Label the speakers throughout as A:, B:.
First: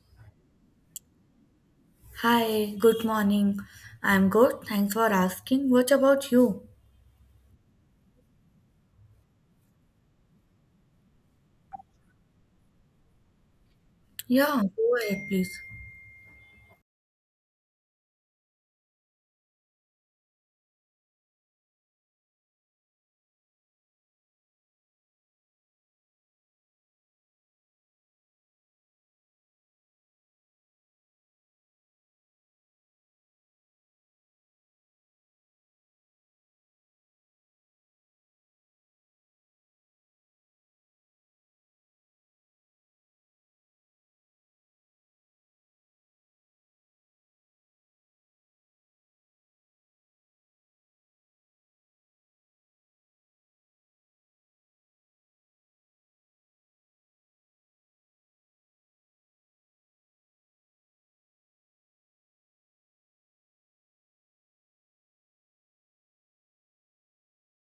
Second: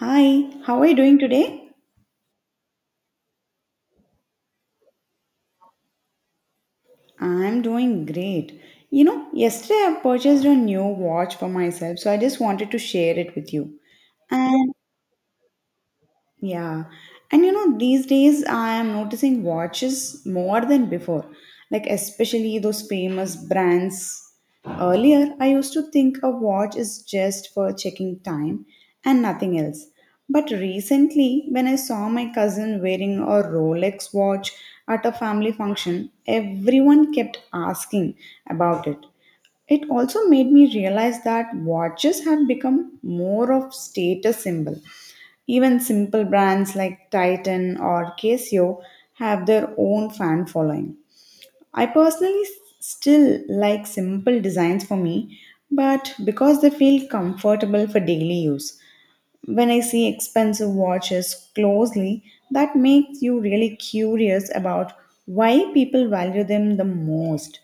A: Hi, how are you doing today?
B: Hi, good morning. I'm good. Thanks for asking. What about you?
A: I'm doing great. You know, yesterday I purchased a new watch for myself, so I just wanted to share it with you.
B: Yeah,
A: And
B: go ahead, please.
A: Yeah. And you know, these days I am noticing watches more than before, like especially those famous brands. Earlier, I used to think a watch is just for checking time and nothing else. But recently, when I saw my cousin wearing a Rolex watch at a family function, everyone kept asking about it. It also made me realize that watches have become more of status symbol, even simple brands like Titan or Casio have their own fan following. I personally still like simple designs for me, but because they feel comfortable for daily use. When I see expensive watches closely, that makes you really curious about why people value them the most.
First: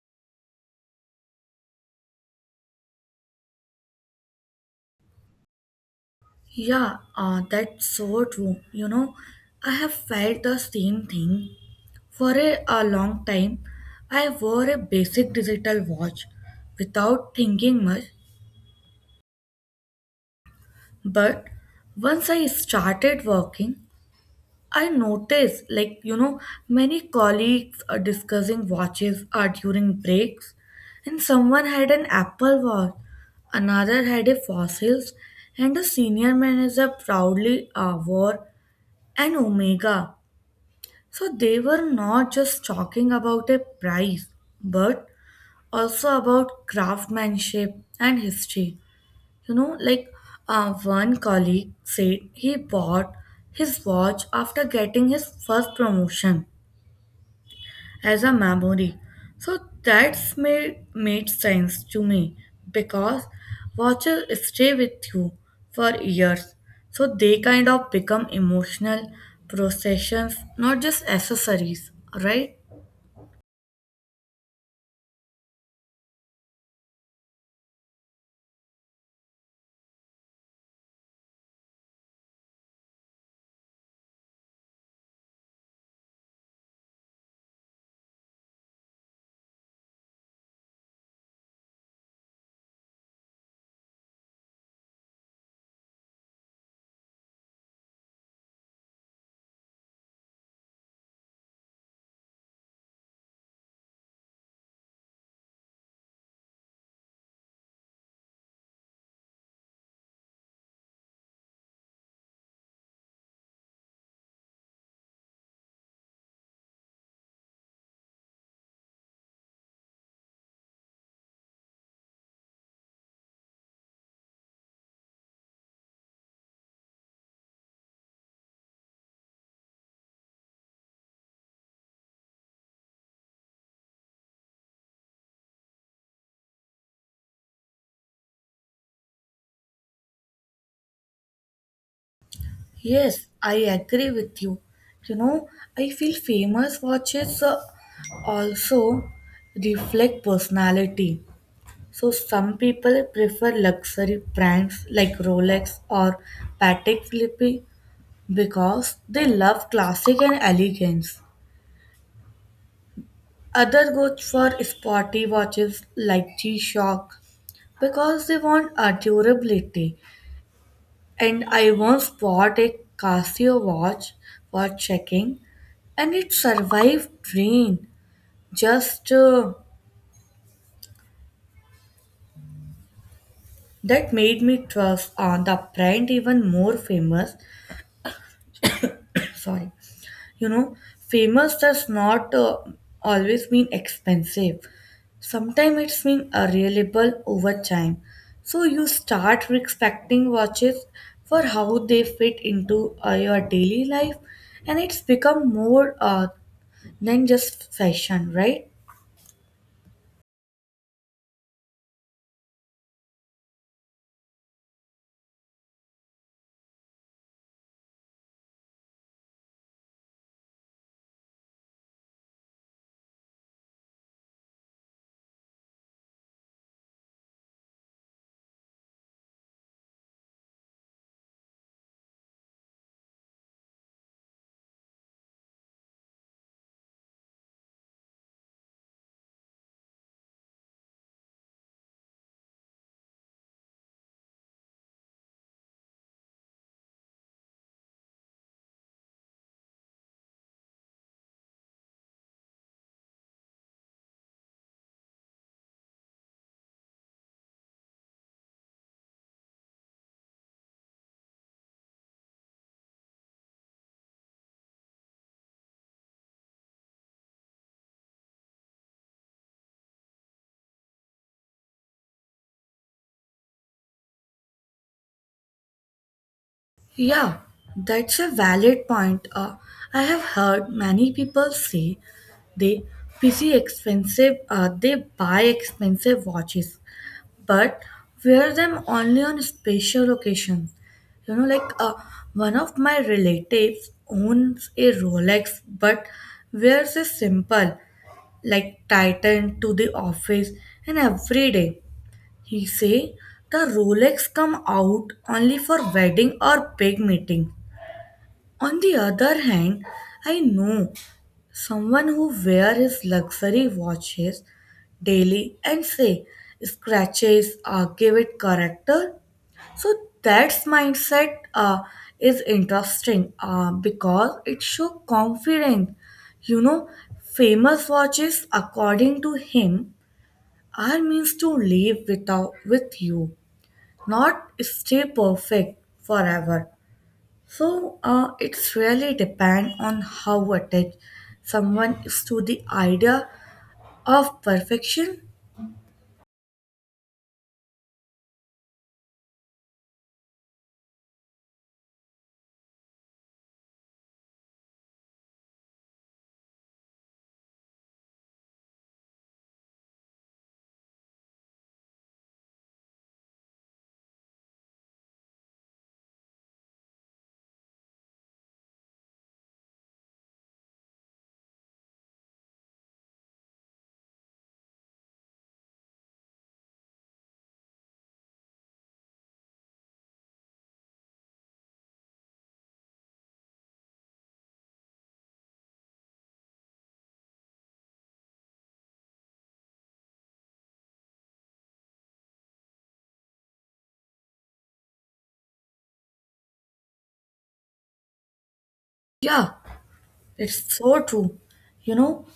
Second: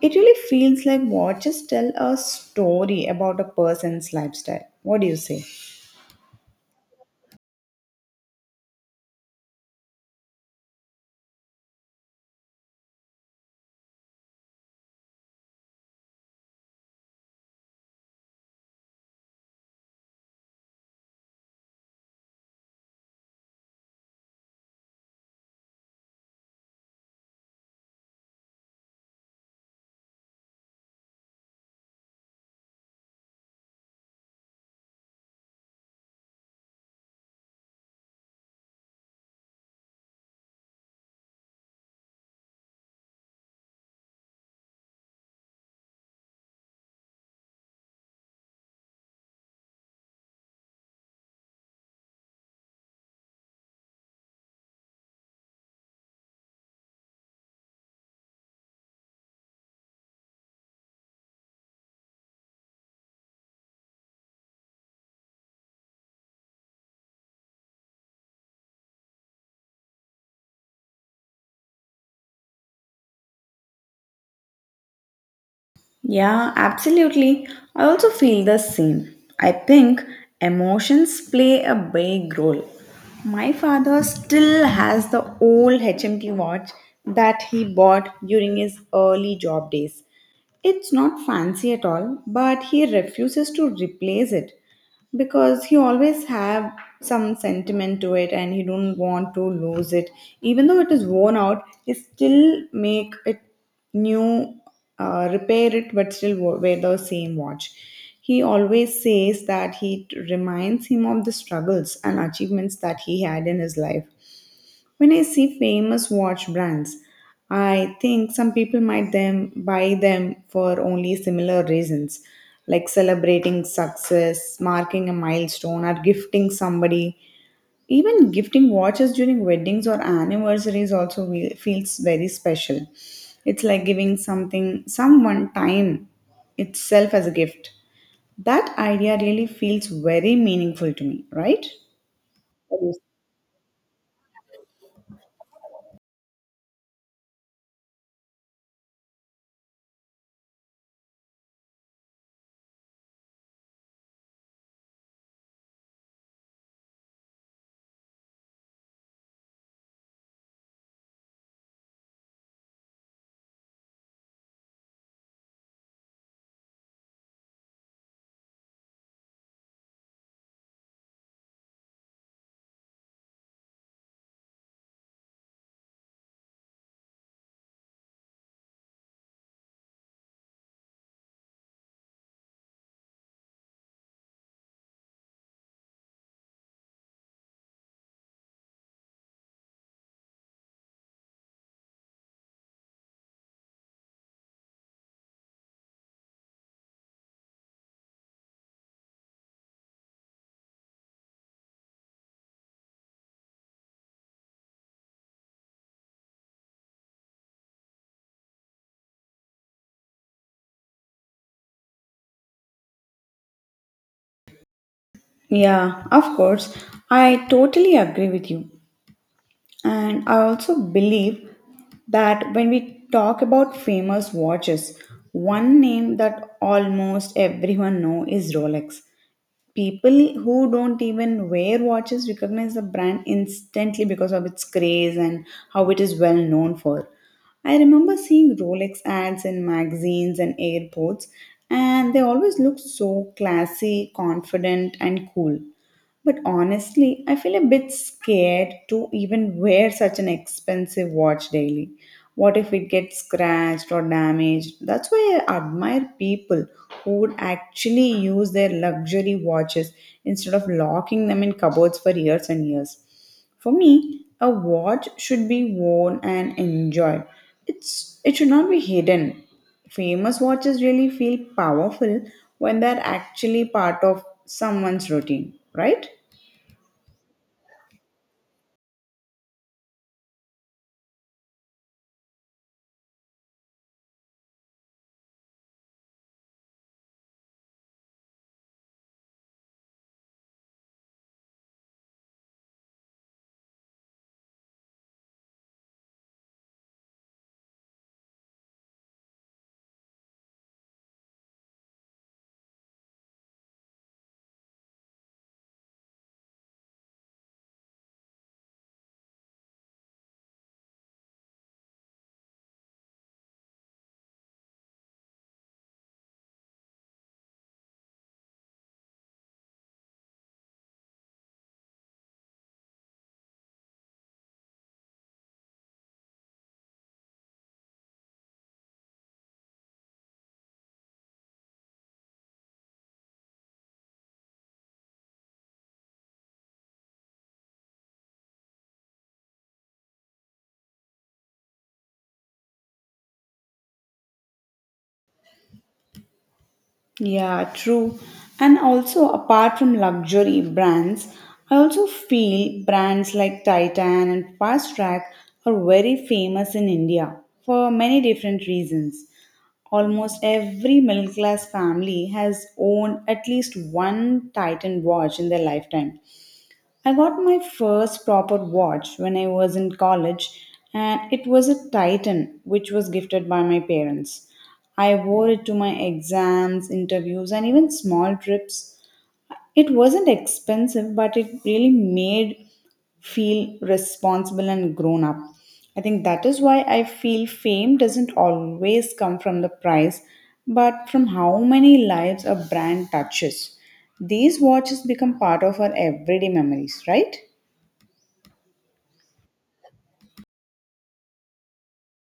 A: It really feels like watches tell a story about a person's lifestyle. What do you say?
B: Yeah, that's so true. You know, I have felt the same thing. For a long time, I wore a basic digital watch without thinking much. But once I started working, I notice, like, you know, many colleagues are discussing watches are during breaks, and someone had an Apple Watch, another had a Fossils, and a senior manager proudly wore an Omega. So they were not just talking about a price, but also about craftsmanship and history. You know, like one colleague said he bought his watch after getting his first promotion as a memory. So that's made sense to me because watches stay with you for years. So they kind of become emotional processions, not just accessories, right?
A: Yeah, absolutely. I also feel the same. I think emotions play a big role. My father still has the old HMT watch that he bought during his early job days. It's not fancy at all, but he refuses to replace it because he always have some sentiment to it, and he don't want to lose it. Even though it is worn out, he still make it new, repair it, but still wear the same watch. He always says that he reminds him of the struggles and achievements that he had in his life. When I see famous watch brands, I think some people might them buy them for only similar reasons, like celebrating success, marking a milestone, or gifting somebody. Even gifting watches during weddings or anniversaries also feels very special. It's like giving something someone time itself as a gift. That idea really feels very meaningful to me, right?
B: Yes, I agree with you. You know, I feel famous watches also reflect personality. So some people prefer luxury brands like Rolex or Patek Philippe because they love classic and elegance. Other go for sporty watches like G-Shock because they want a durability. And I once bought a Casio watch for checking, and it survived rain. Just that made me trust on the brand even more famous. Sorry, you know, famous does not always mean expensive. Sometimes it's mean a reliable over time. So you start respecting watches for how they fit into your daily life, and it's become more than just fashion, right?
A: Yeah, of course. I totally agree with you. And I also believe that when we talk about famous watches, one name that almost everyone know is Rolex. People who don't even wear watches recognize the brand instantly because of its craze and how it is well known for. I remember seeing Rolex ads in magazines and airports, and they always look so classy, confident, and cool. But honestly, I feel a bit scared to even wear such an expensive watch daily. What if it gets scratched or damaged? That's why I admire people who would actually use their luxury watches instead of locking them in cupboards for years and years. For me, a watch should be worn and enjoyed. It's it should not be hidden. Famous watches really feel powerful when they're actually part of someone's routine, right?
B: Yeah, that's a valid point. I have heard many people say they PC expensive, they buy expensive watches, but wear them only on special occasions. You know, like one of my relatives owns a Rolex, but wears a simple, like Titan to the office and every day. He say the Rolex come out only for wedding or big meeting. On the other hand, I know someone who wear his luxury watches daily and say scratches give it character. So that's mindset is interesting because it show confidence. You know, famous watches according to him are means to live without with you not stay perfect forever. So it's really depend on how attached someone is to the idea of perfection.
A: Yeah, true. And also, apart from luxury brands, I also feel brands like Titan and Fast Track are very famous in India for many different reasons. Almost every middle class family has owned at least one Titan watch in their lifetime. I got my first proper watch when I was in college, and it was a Titan, which was gifted by my parents. I wore it to my exams, interviews, and even small trips. It wasn't expensive, but it really made feel responsible and grown up. I think that is why I feel fame doesn't always come from the price, but from how many lives a brand touches. These watches become part of our everyday memories, right?
B: Yeah, it's so true. You know,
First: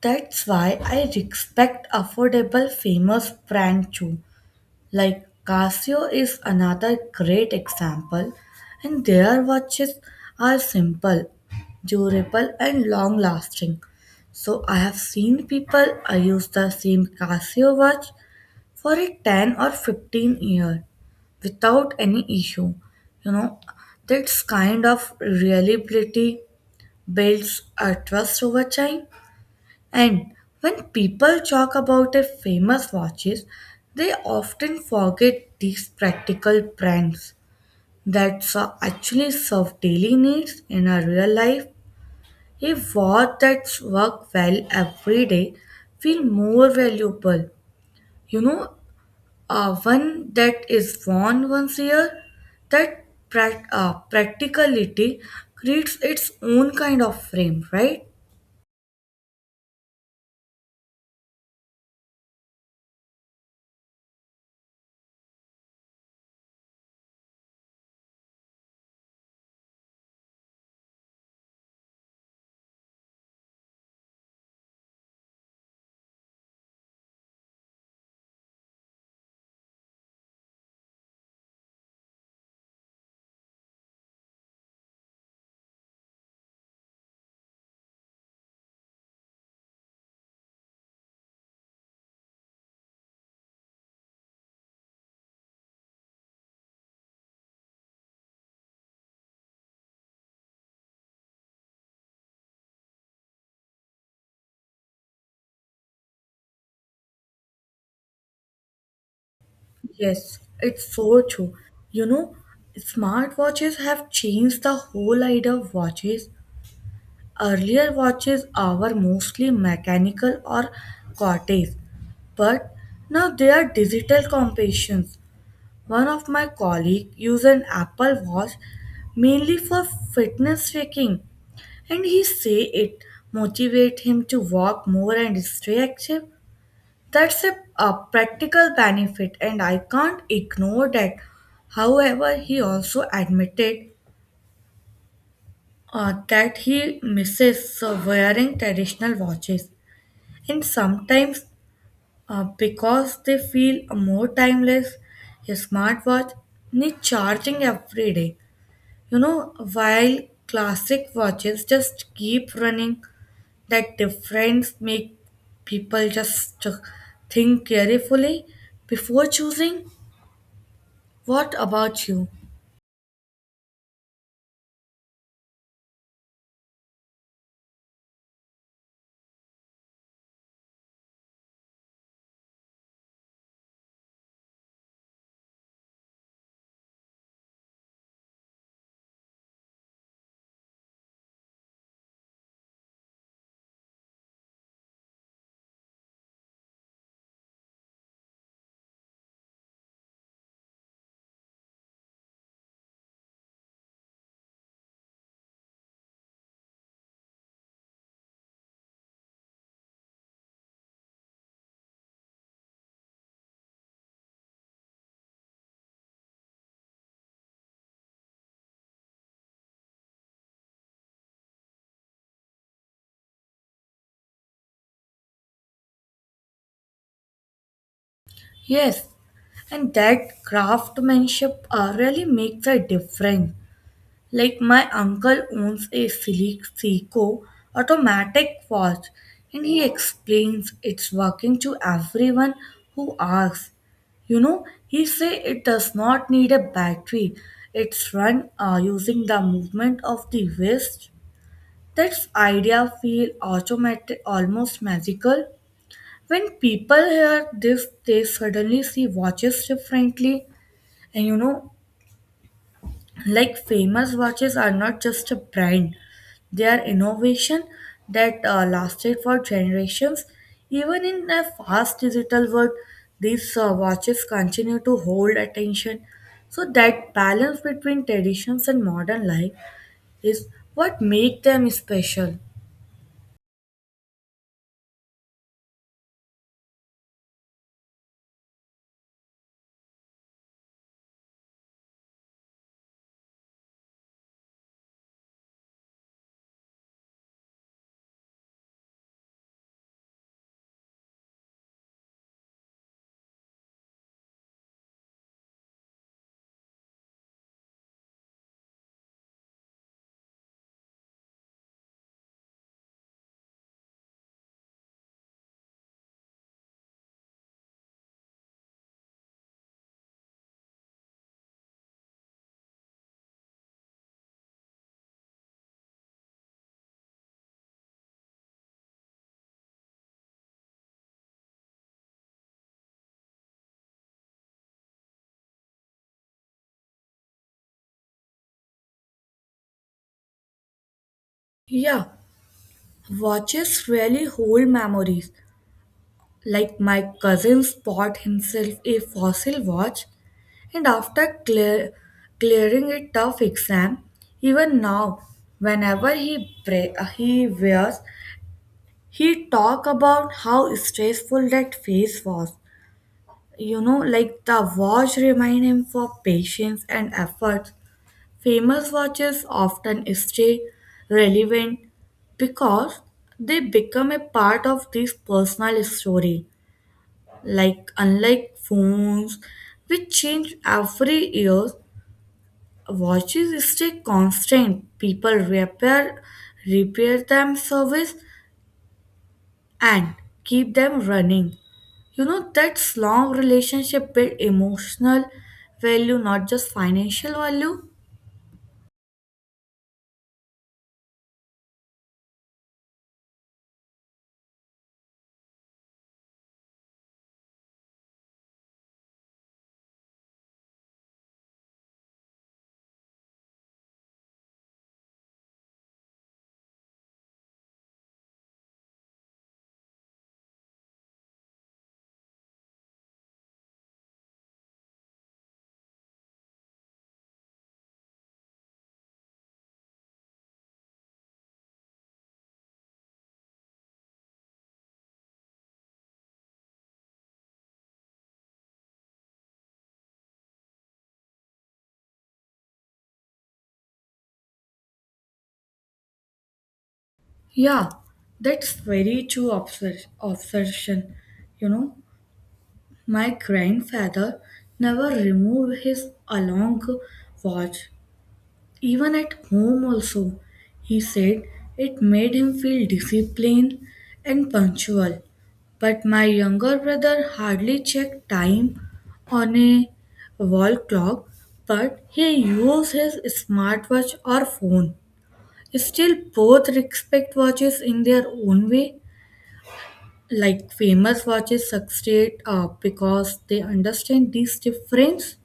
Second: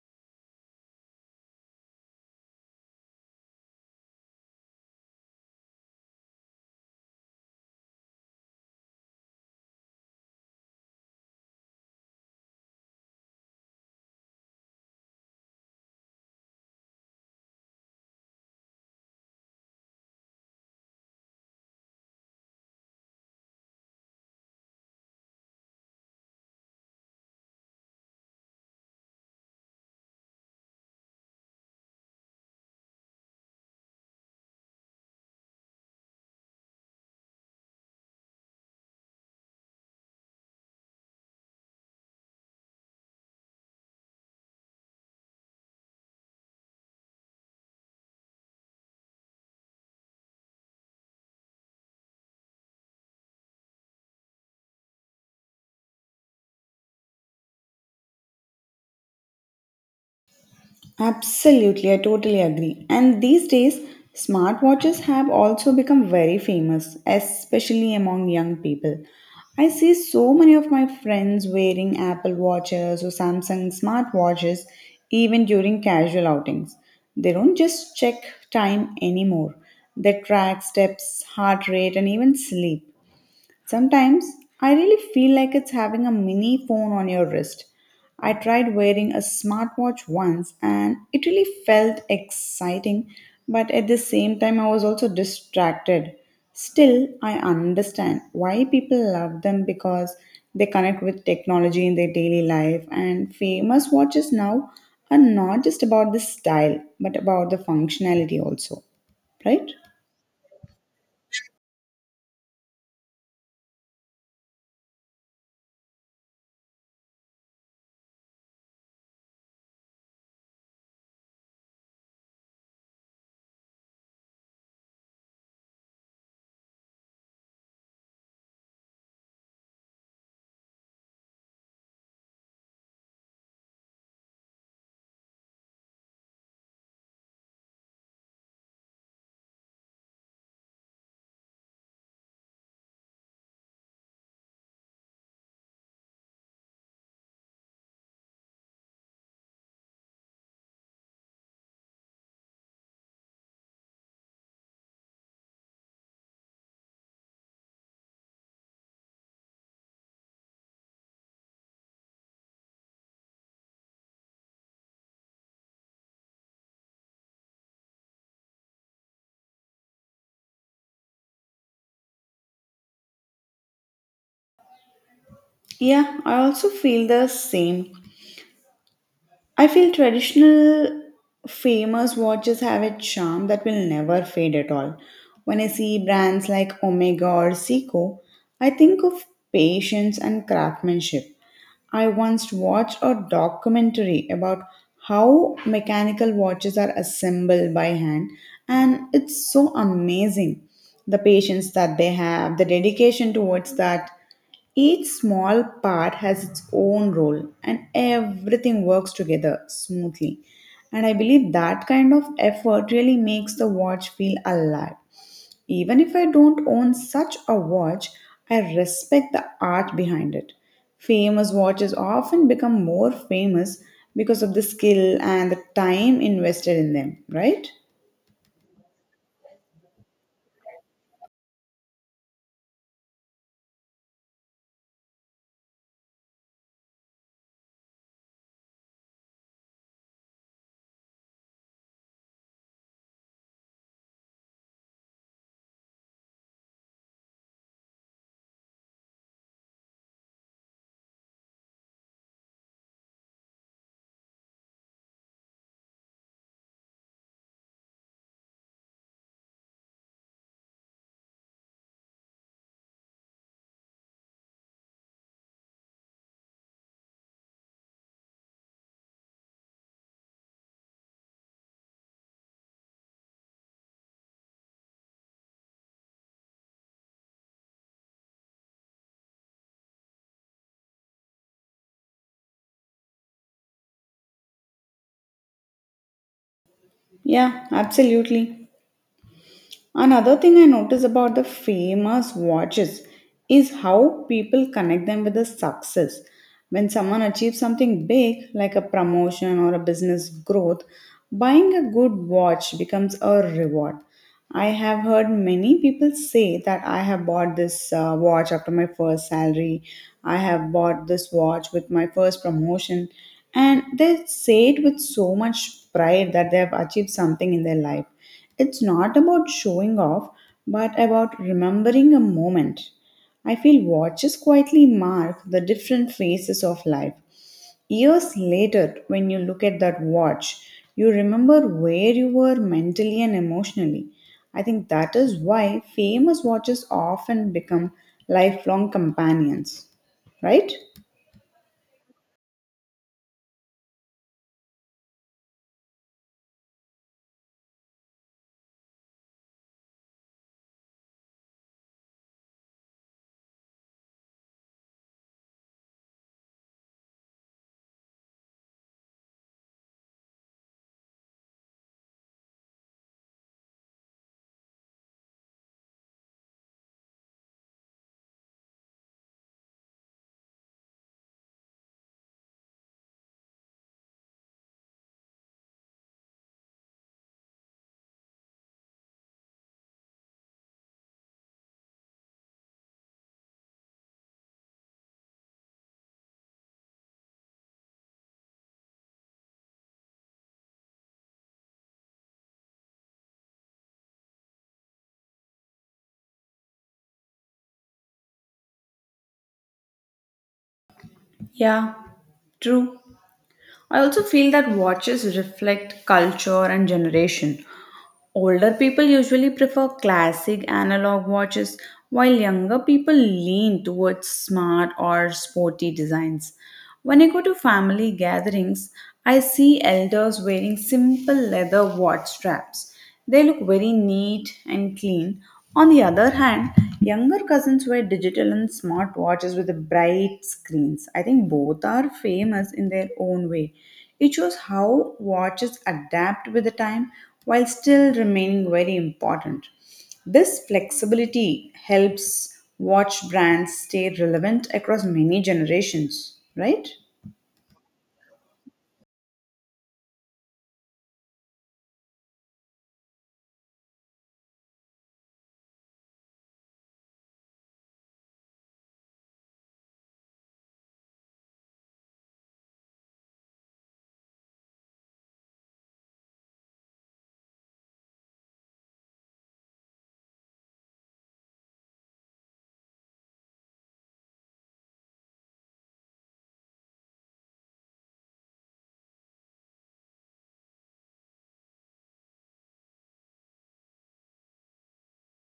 B: that's why I respect affordable famous brand too. Like Casio is another great example, and their watches are simple, durable, and long lasting. So, I have seen people use the same Casio watch for a 10 or 15-year without any issue. You know, that's kind of reliability builds a trust over time. And when people talk about their famous watches, they often forget these practical brands that actually serve daily needs in our real life. A watch that's work well every day feel more valuable. You know, one that is worn once a year, that practicality creates its own kind of frame, right?
A: Absolutely, I totally agree. And these days, smartwatches have also become very famous, especially among young people. I see so many of my friends wearing Apple Watches or Samsung smartwatches even during casual outings. They don't just check time anymore, they track steps, heart rate, and even sleep. Sometimes I really feel like it's having a mini phone on your wrist. I tried wearing a smartwatch once and it really felt exciting, but at the same time, I was also distracted. Still, I understand why people love them because they connect with technology in their daily life, and famous watches now are not just about the style but about the functionality also, right?
B: Yes, it's so true. You know, smartwatches have changed the whole idea of watches. Earlier watches were mostly mechanical or cortex, but now they are digital companions. One of my colleagues used an Apple Watch mainly for fitness tracking, and he say it motivate him to walk more and stay active. That's a practical benefit, and I can't ignore that. However, he also admitted that he misses wearing traditional watches, and sometimes because they feel more timeless, a smartwatch needs charging every day. You know, while classic watches just keep running, that difference make people just think carefully before choosing. What about you?
A: Yeah, I also feel the same. I feel traditional famous watches have a charm that will never fade at all. When I see brands like Omega or Seiko, I think of patience and craftsmanship. I once watched a documentary about how mechanical watches are assembled by hand, and it's so amazing the patience that they have, the dedication towards that. Each small part has its own role and everything works together smoothly. And I believe that kind of effort really makes the watch feel alive. Even if I don't own such a watch, I respect the art behind it. Famous watches often become more famous because of the skill and the time invested in them, right?
B: Yes, and that craftsmanship really makes a difference. Like my uncle owns a Silic Seiko automatic watch and he explains its working to everyone who asks. You know, he say it does not need a battery. It's run using the movement of the wrist. That's idea feel automatic, almost magical. When people hear this, they suddenly see watches differently. And you know, like famous watches are not just a brand, they are innovation that lasted for generations. Even in a fast digital world, these watches continue to hold attention. So that balance between traditions and modern life is what make them special.
A: Yeah, absolutely. Another thing I notice about the famous watches is how people connect them with the success. When someone achieves something big, like a promotion or a business growth, buying a good watch becomes a reward. I have heard many people say that I have bought this watch after my first salary, I have bought this watch with my first promotion, and they say it with so much pride that they have achieved something in their life. It's not about showing off, but about remembering a moment. I feel watches quietly mark the different phases of life. Years later, when you look at that watch, you remember where you were mentally and emotionally. I think that is why famous watches often become lifelong companions, right?
B: Yeah, watches really hold memories. Like my cousins bought himself a fossil watch, and after clearing a tough exam, even now, whenever he he wears, he talk about how stressful that phase was. You know, like the watch remind him for patience and effort. Famous watches often stay relevant because they become a part of this personal story, like unlike phones which change every year. Watches stay constant. People repair them, service, and keep them running. You know, that's long relationship build emotional value, not just financial value.
A: Yeah, true. I also feel that watches reflect culture and generation. Older people usually prefer classic analog watches, while younger people lean towards smart or sporty designs. When I go to family gatherings, I see elders wearing simple leather watch straps. They look very neat and clean. On the other hand, younger cousins wear digital and smart watches with bright screens. I think both are famous in their own way. It shows how watches adapt with the time while still remaining very important. This flexibility helps watch brands stay relevant across many generations, right?
B: Yeah, that's very true obsession. You know, my grandfather never removed his along watch. Even at home, also, he said it made him feel disciplined and punctual. But my younger brother hardly checked time on a wall clock, but he used his smartwatch or phone. Still, both respect watches in their own way, like famous watches succeed because they understand these difference.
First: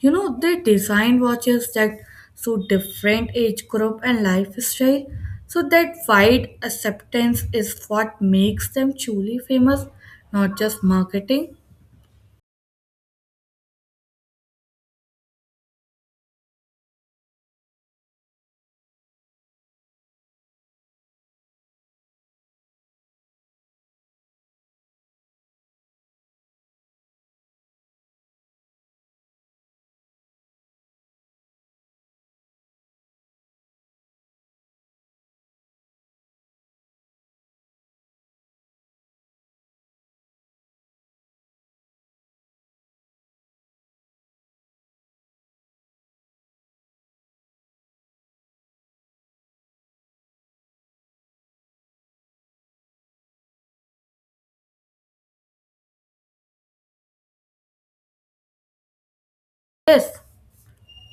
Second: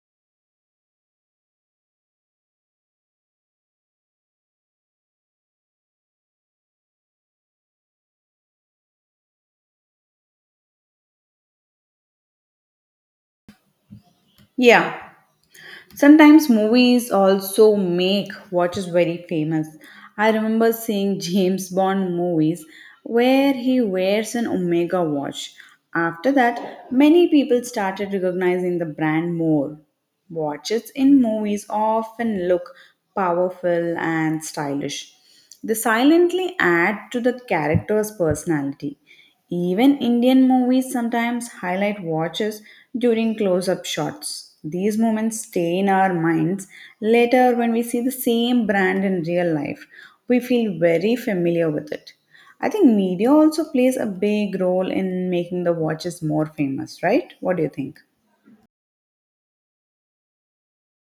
B: You know, they design watches that suit different age group and lifestyle, so that wide acceptance is what makes them truly famous, not just marketing.
A: Yeah. Sometimes movies also make watches very famous. I remember seeing James Bond movies where he wears an Omega watch. After that, many people started recognizing the brand more. Watches in movies often look powerful and stylish. They silently add to the character's personality. Even Indian movies sometimes highlight watches during close up shots. These moments stay in our minds. Later, when we see the same brand in real life, we feel very familiar with it. I think media also plays a big role in making the watches more famous, right? What do you think?
B: Yes.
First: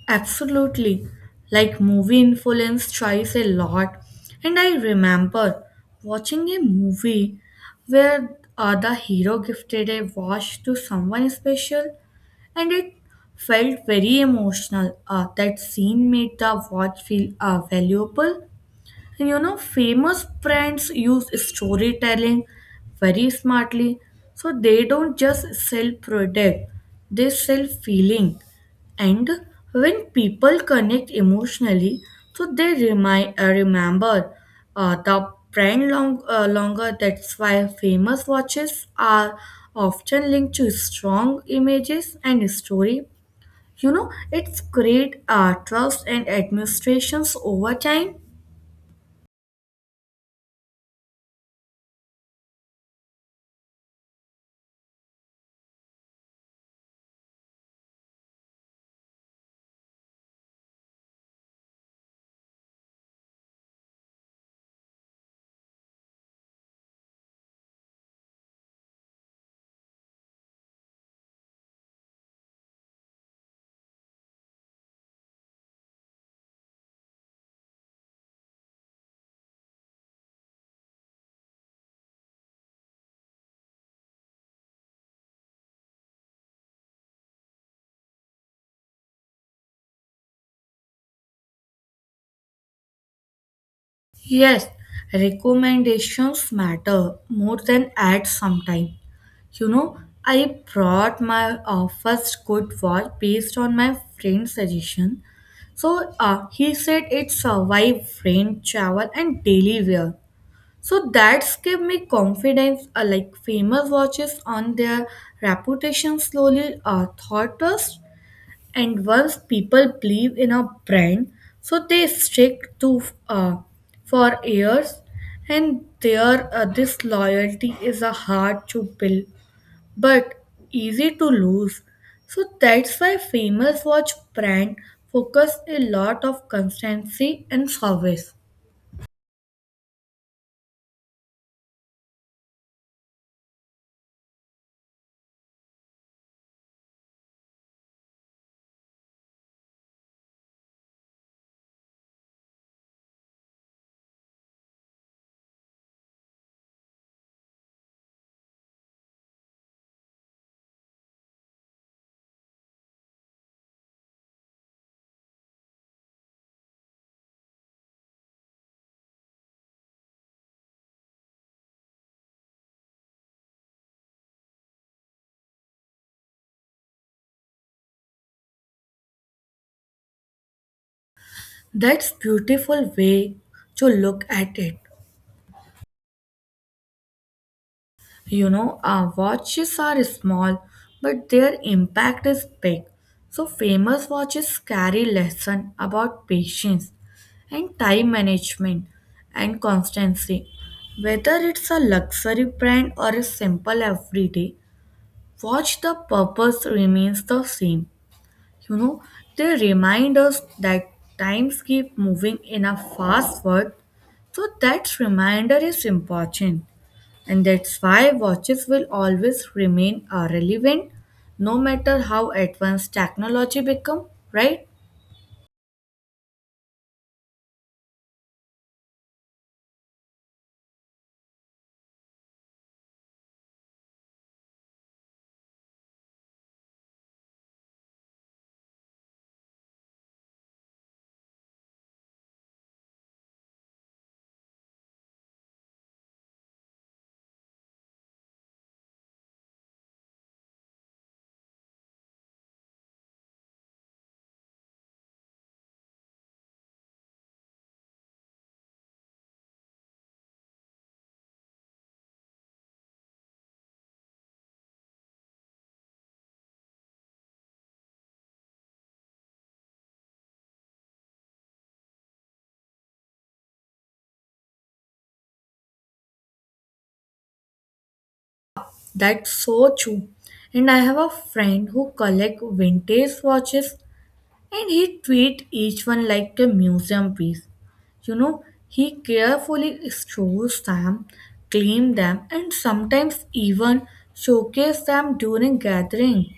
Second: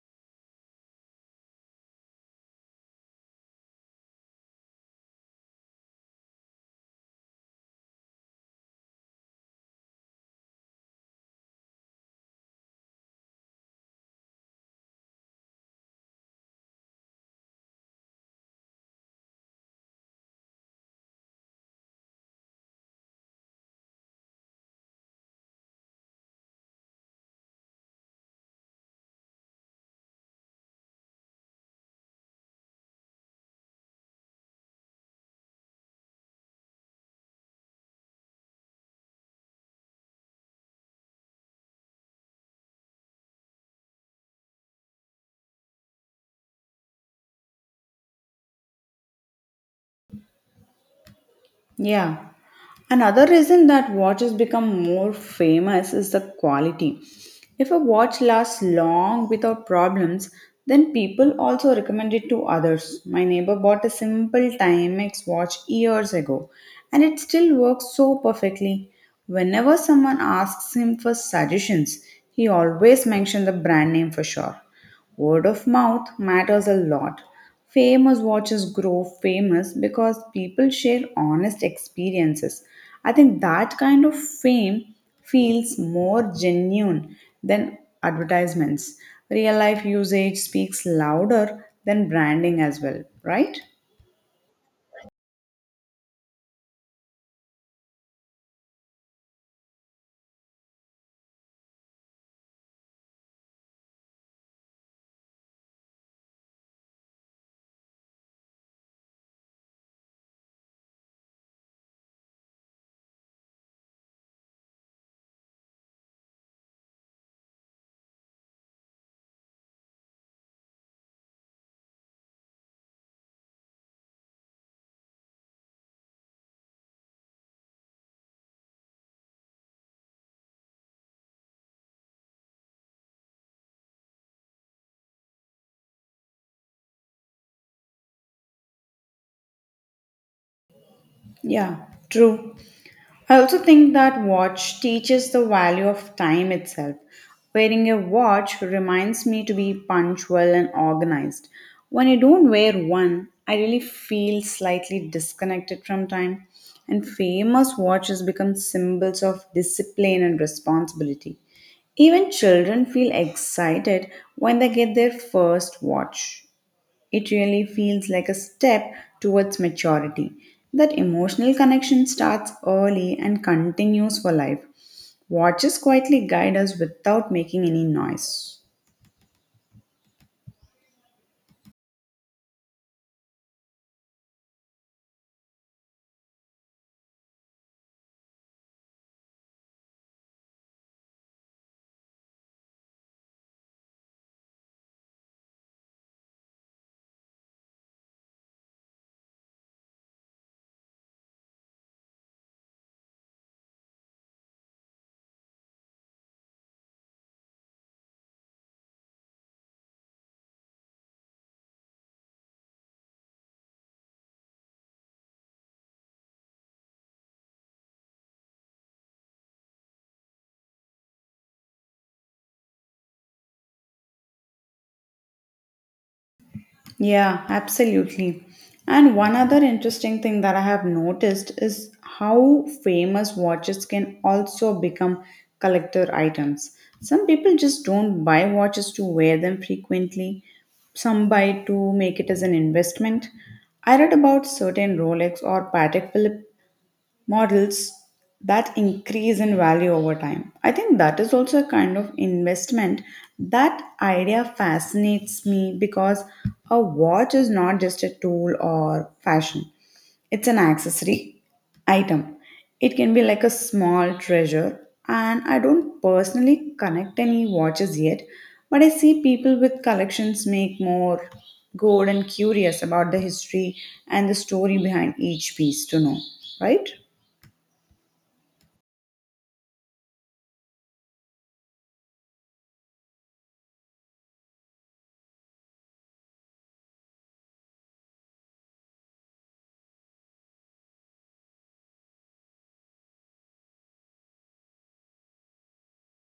B: Absolutely. Like movie influence tries a lot. And I remember watching a movie where the hero gifted a watch to someone special and it felt very emotional. That scene made the watch feel valuable. You know, famous brands use storytelling very smartly. So they don't just sell product, they sell feeling. And when people connect emotionally, so they remember the brand longer. That's why famous watches are often linked to strong images and story. You know, it's great trust and administrations over time.
A: Yeah. Another reason that watches become more famous is the quality. If a watch lasts long without problems, then people also recommend it to others. My neighbor bought a simple Timex watch years ago and it still works so perfectly. Whenever someone asks him for suggestions, he always mentions the brand name for sure. Word of mouth matters a lot. Famous watches grow famous because people share honest experiences. I think that kind of fame feels more genuine than advertisements. Real life usage speaks louder than branding as well, right?
B: Yes, recommendations matter more than ads sometimes. You know, I brought my first good watch based on my friend's suggestion. So he said it survived rain, travel, and daily wear. So that gave me confidence. Like famous watches on their reputation slowly taught us, and once people believe in a brand, so they stick to uh, for years, and their this loyalty is a hard to build but easy to lose. So that's why famous watch brand focus a lot of constancy and service.
A: Yeah, true. I also think that watch teaches the value of time itself. Wearing a watch reminds me to be punctual and organized. When I don't wear one, I really feel slightly disconnected from time. And famous watches become symbols of discipline and responsibility. Even children feel excited when they get their first watch. It really feels like a step towards maturity. That emotional connection starts early and continues for life. Watches quietly guide us without making any noise.
B: That's beautiful way to look at it. You know, our watches are small, but their impact is big. So famous watches carry lesson about patience and time management and constancy. Whether it's a luxury brand or a simple everyday watch, the purpose remains the same. You know, they remind us that times keep moving in a fast world, so that reminder is important. And that's why watches will always remain relevant no matter how advanced technology become, right?
A: Yeah, absolutely. And one other interesting thing that I have noticed is how famous watches can also become collector items. Some people just don't buy watches to wear them frequently, some buy to make it as an investment. I read about certain Rolex or Patek Philippe models that increase in value over time. I think that is also a kind of investment. That idea fascinates me because a watch is not just a tool or fashion, it's an accessory item. It can be like a small treasure, and I don't personally connect any watches yet, but I see people with collections make more good and curious about the history and the story behind each piece to know, right?
B: That's so true. And I have a friend who collect vintage watches and he treat each one like a museum piece. You know, he carefully stores them, clean them, and sometimes even showcase them during gathering.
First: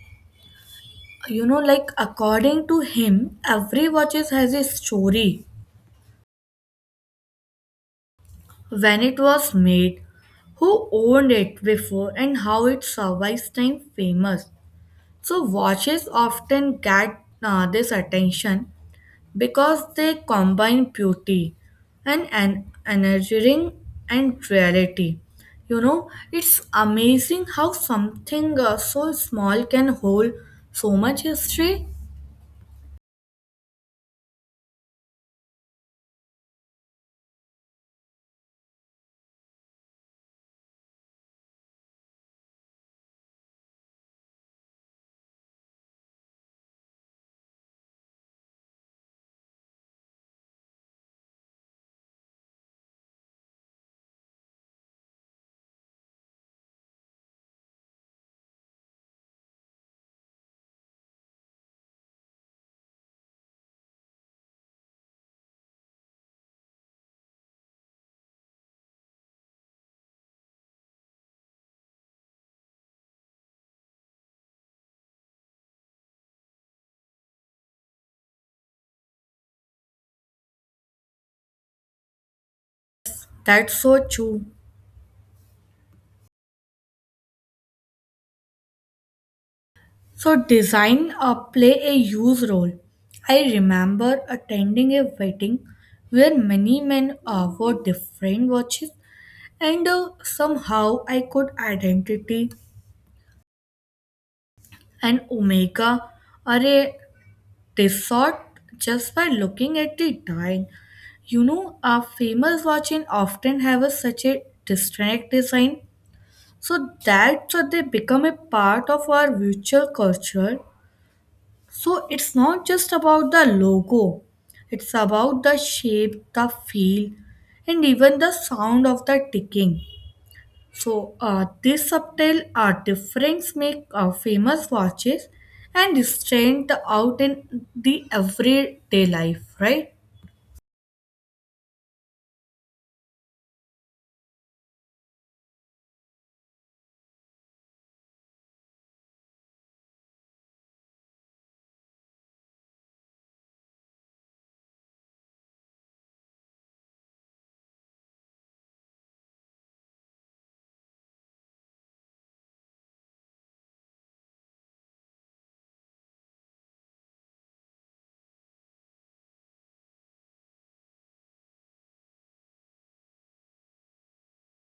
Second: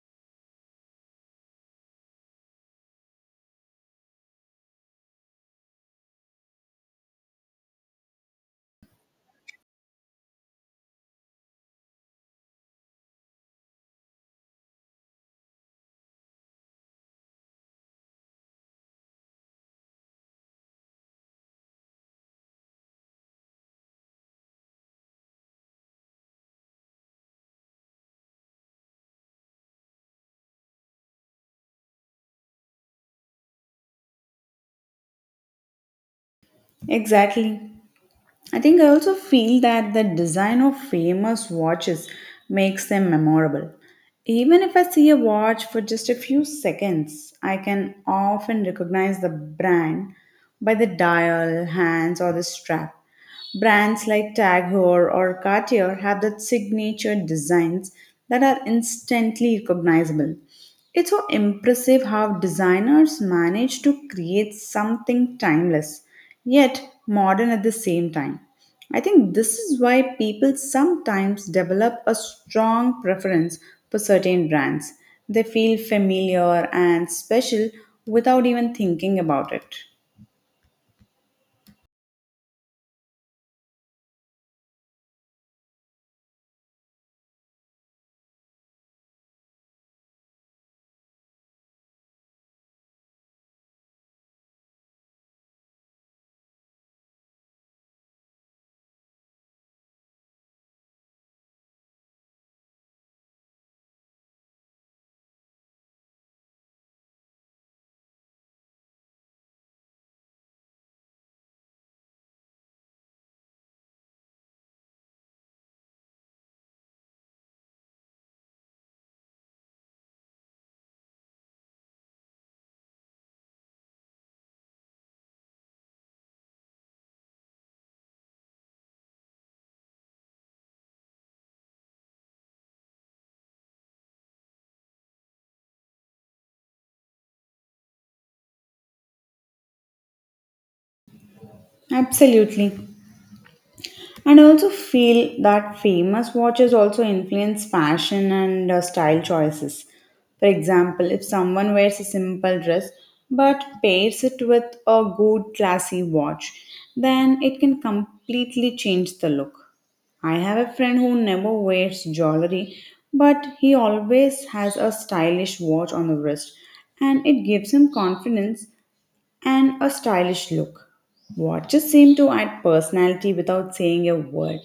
B: You know, like according to him, every watches has a story, when it was made, who owned it before, and how it survived time. Famous. So, watches often get this attention because they combine beauty and an energizing and reality. You know, it's amazing how something so small can hold so much history.
A: Exactly. I think I also feel that the design of famous watches makes them memorable. Even if I see a watch for just a few seconds, I can often recognize the brand by the dial, hands, or the strap. Brands like Tag Heuer or Cartier have that signature designs that are instantly recognizable. It's so impressive how designers manage to create something timeless, yet modern at the same time. I think this is why people sometimes develop a strong preference for certain brands. They feel familiar and special without even thinking about it.
B: That's so true. So, design play a huge role. I remember attending a wedding where many men wore different watches, and somehow I could identity an Omega or a Tissot just by looking at the design. You know, a famous watches often have such a distinct design, so that so they become a part of our virtual culture. So it's not just about the logo, it's about the shape, the feel, and even the sound of the ticking. So this subtle difference make famous watches and stand out in the everyday life, right?
A: Absolutely. And I also feel that famous watches also influence fashion and style choices. For example, if someone wears a simple dress but pairs it with a good classy watch, then it can completely change the look. I have a friend who never wears jewelry, but he always has a stylish watch on the wrist and it gives him confidence and a stylish look. Watches seem to add personality without saying a word.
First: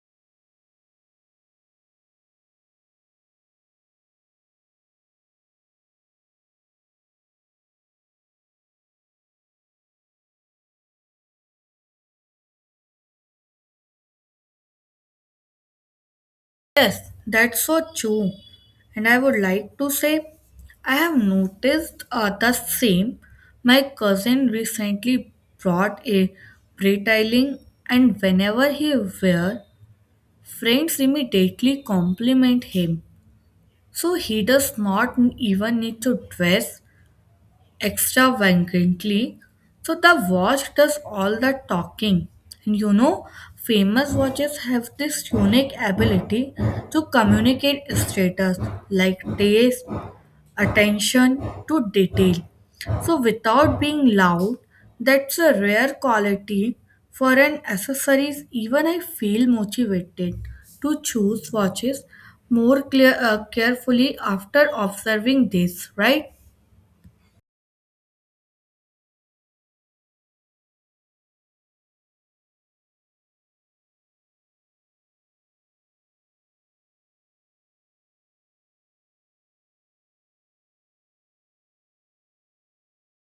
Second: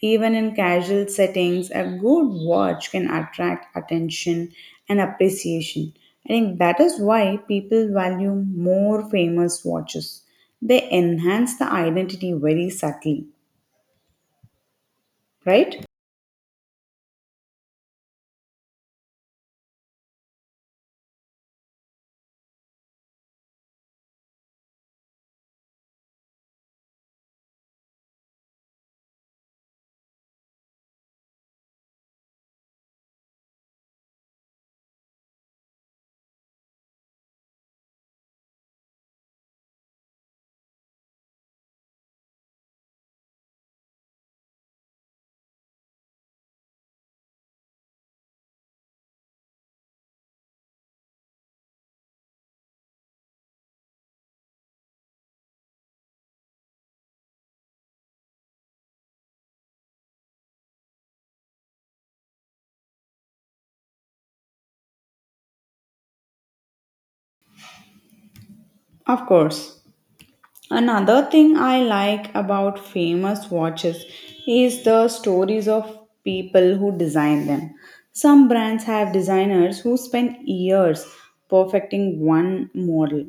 A: Even in casual settings, a good watch can attract attention and appreciation. I think that is why people value more famous watches. They enhance the identity very subtly, right?
B: Yes, that's so true. And I would like to say, I have noticed the same. My cousin recently brought a retailing, and whenever he wear, friends immediately compliment him. So he does not even need to dress extravagantly. So the watch does all the talking. And you know, famous watches have this unique ability to communicate status like taste, attention to detail. So without being loud, that's a rare quality for an accessories. Even I feel motivated to choose watches more carefully after observing this, right?
A: Of course. Another thing I like about famous watches is the stories of people who design them. Some brands have designers who spend years perfecting one model.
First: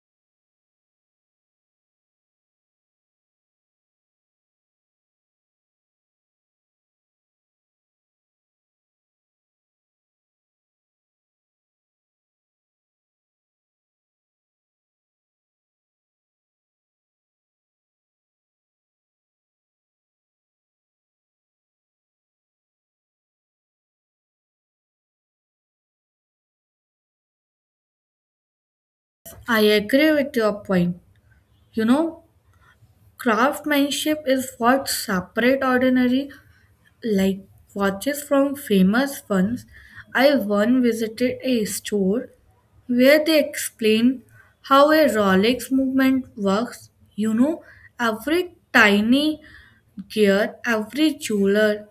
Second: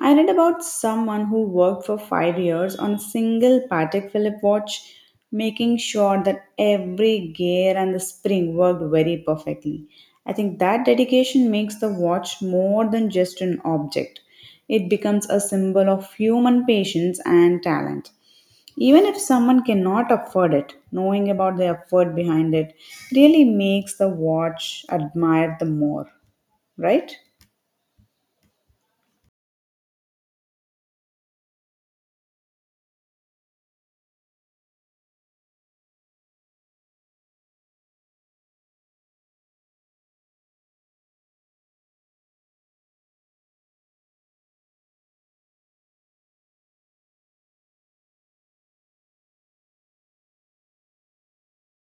A: I read about someone who worked for 5 years on a single Patek Philippe watch, making sure that every gear and the spring worked very perfectly. I think that dedication makes the watch more than just an object. It becomes a symbol of human patience and talent. Even if someone cannot afford it, knowing about the effort behind it really makes the watch admired the more, right?
B: I agree with your point. You know, craftsmanship is what separate ordinary like watches from famous ones. I once visited a store where they explained how a Rolex movement works. You know, every tiny gear, every jeweler,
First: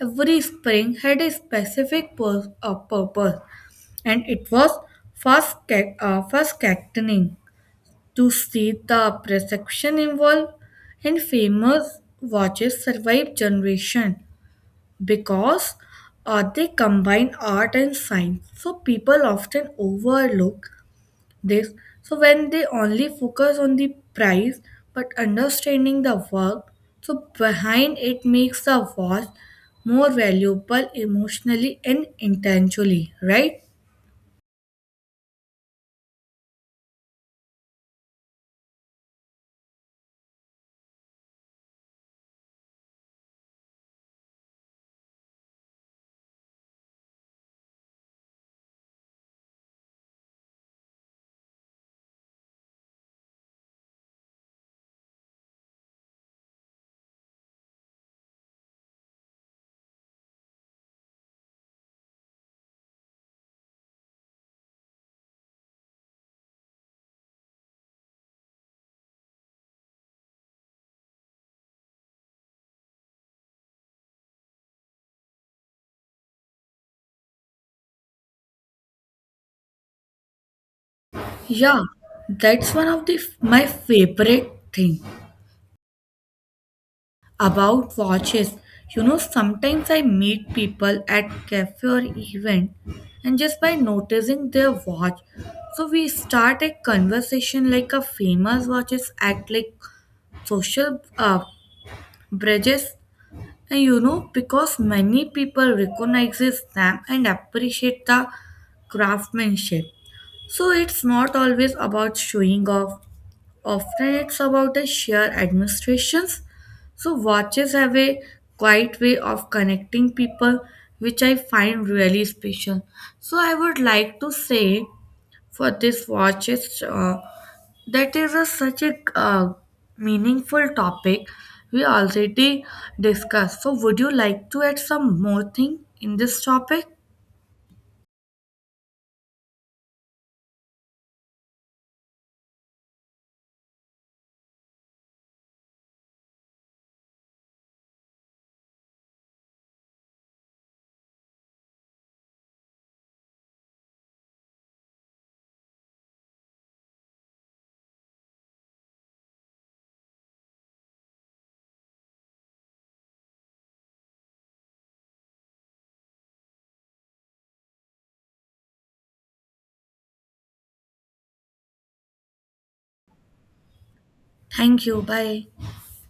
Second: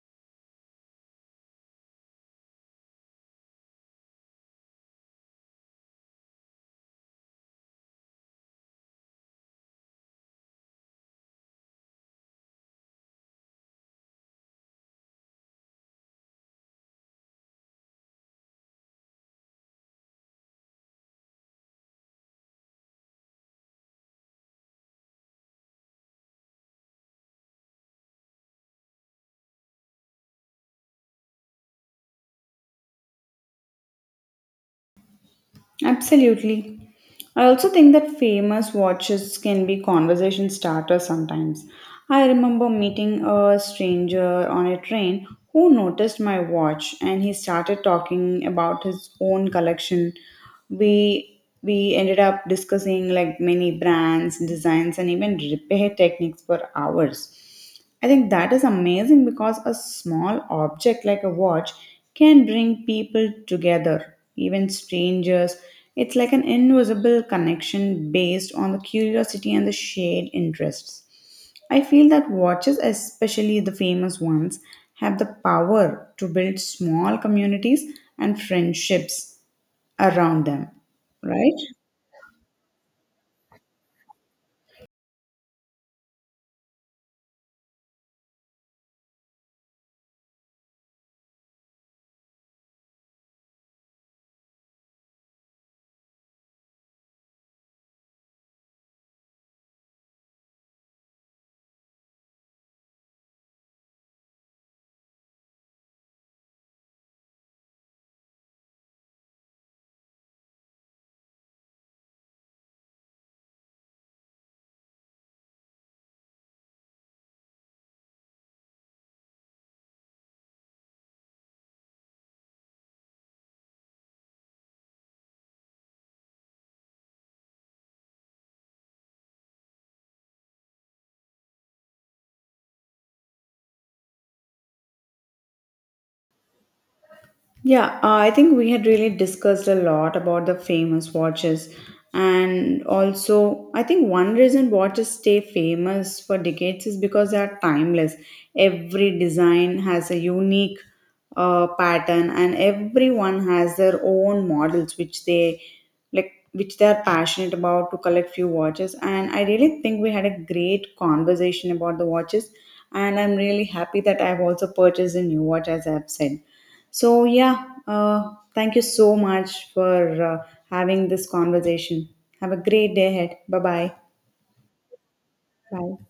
B: every spring had a specific purpose, and it was fast cattening to see the perception involved, and famous watches survive generation because they combine art and science. So people often overlook this, so when they only focus on the price, but understanding the work so behind it makes the watch more valuable emotionally and intellectually, right?
A: Absolutely. I also think that famous watches can be conversation starters sometimes. I remember meeting a stranger on a train who noticed my watch and he started talking about his own collection. We we ended up discussing like many brands, designs and even repair techniques for hours. I think that is amazing because a small object like a watch can bring people together, even strangers. It's like an invisible connection based on the curiosity and the shared interests. I feel that watches, especially the famous ones, have the power to build small communities and friendships around them, right?
B: Yeah, that's one of the my favorite thing about watches. You know, sometimes I meet people at cafe or event, and just by noticing their watch, so we start a conversation, like a famous watches act like social bridges. And you know, because many people recognizes them and appreciate the craftsmanship, so it's not always about showing off. Often it's about the sheer administrations. So watches have a quiet way of connecting people, which I find really special. So I would like to say for this watches that is such a meaningful topic we already discussed. So would you like to add some more thing in this topic?
A: Yeah, I think we had really discussed a lot about the famous watches. And also, I think one reason watches stay famous for decades is because they are timeless. Every design has a unique pattern, and everyone has their own models, which they like, which they are passionate about to collect few watches. And I really think we had a great conversation about the watches. And I'm really happy that I've also purchased a new watch, as I've said. So, yeah, thank you so much for having this conversation. Have a great day ahead. Bye bye.
B: Thank you. Bye.
A: Bye.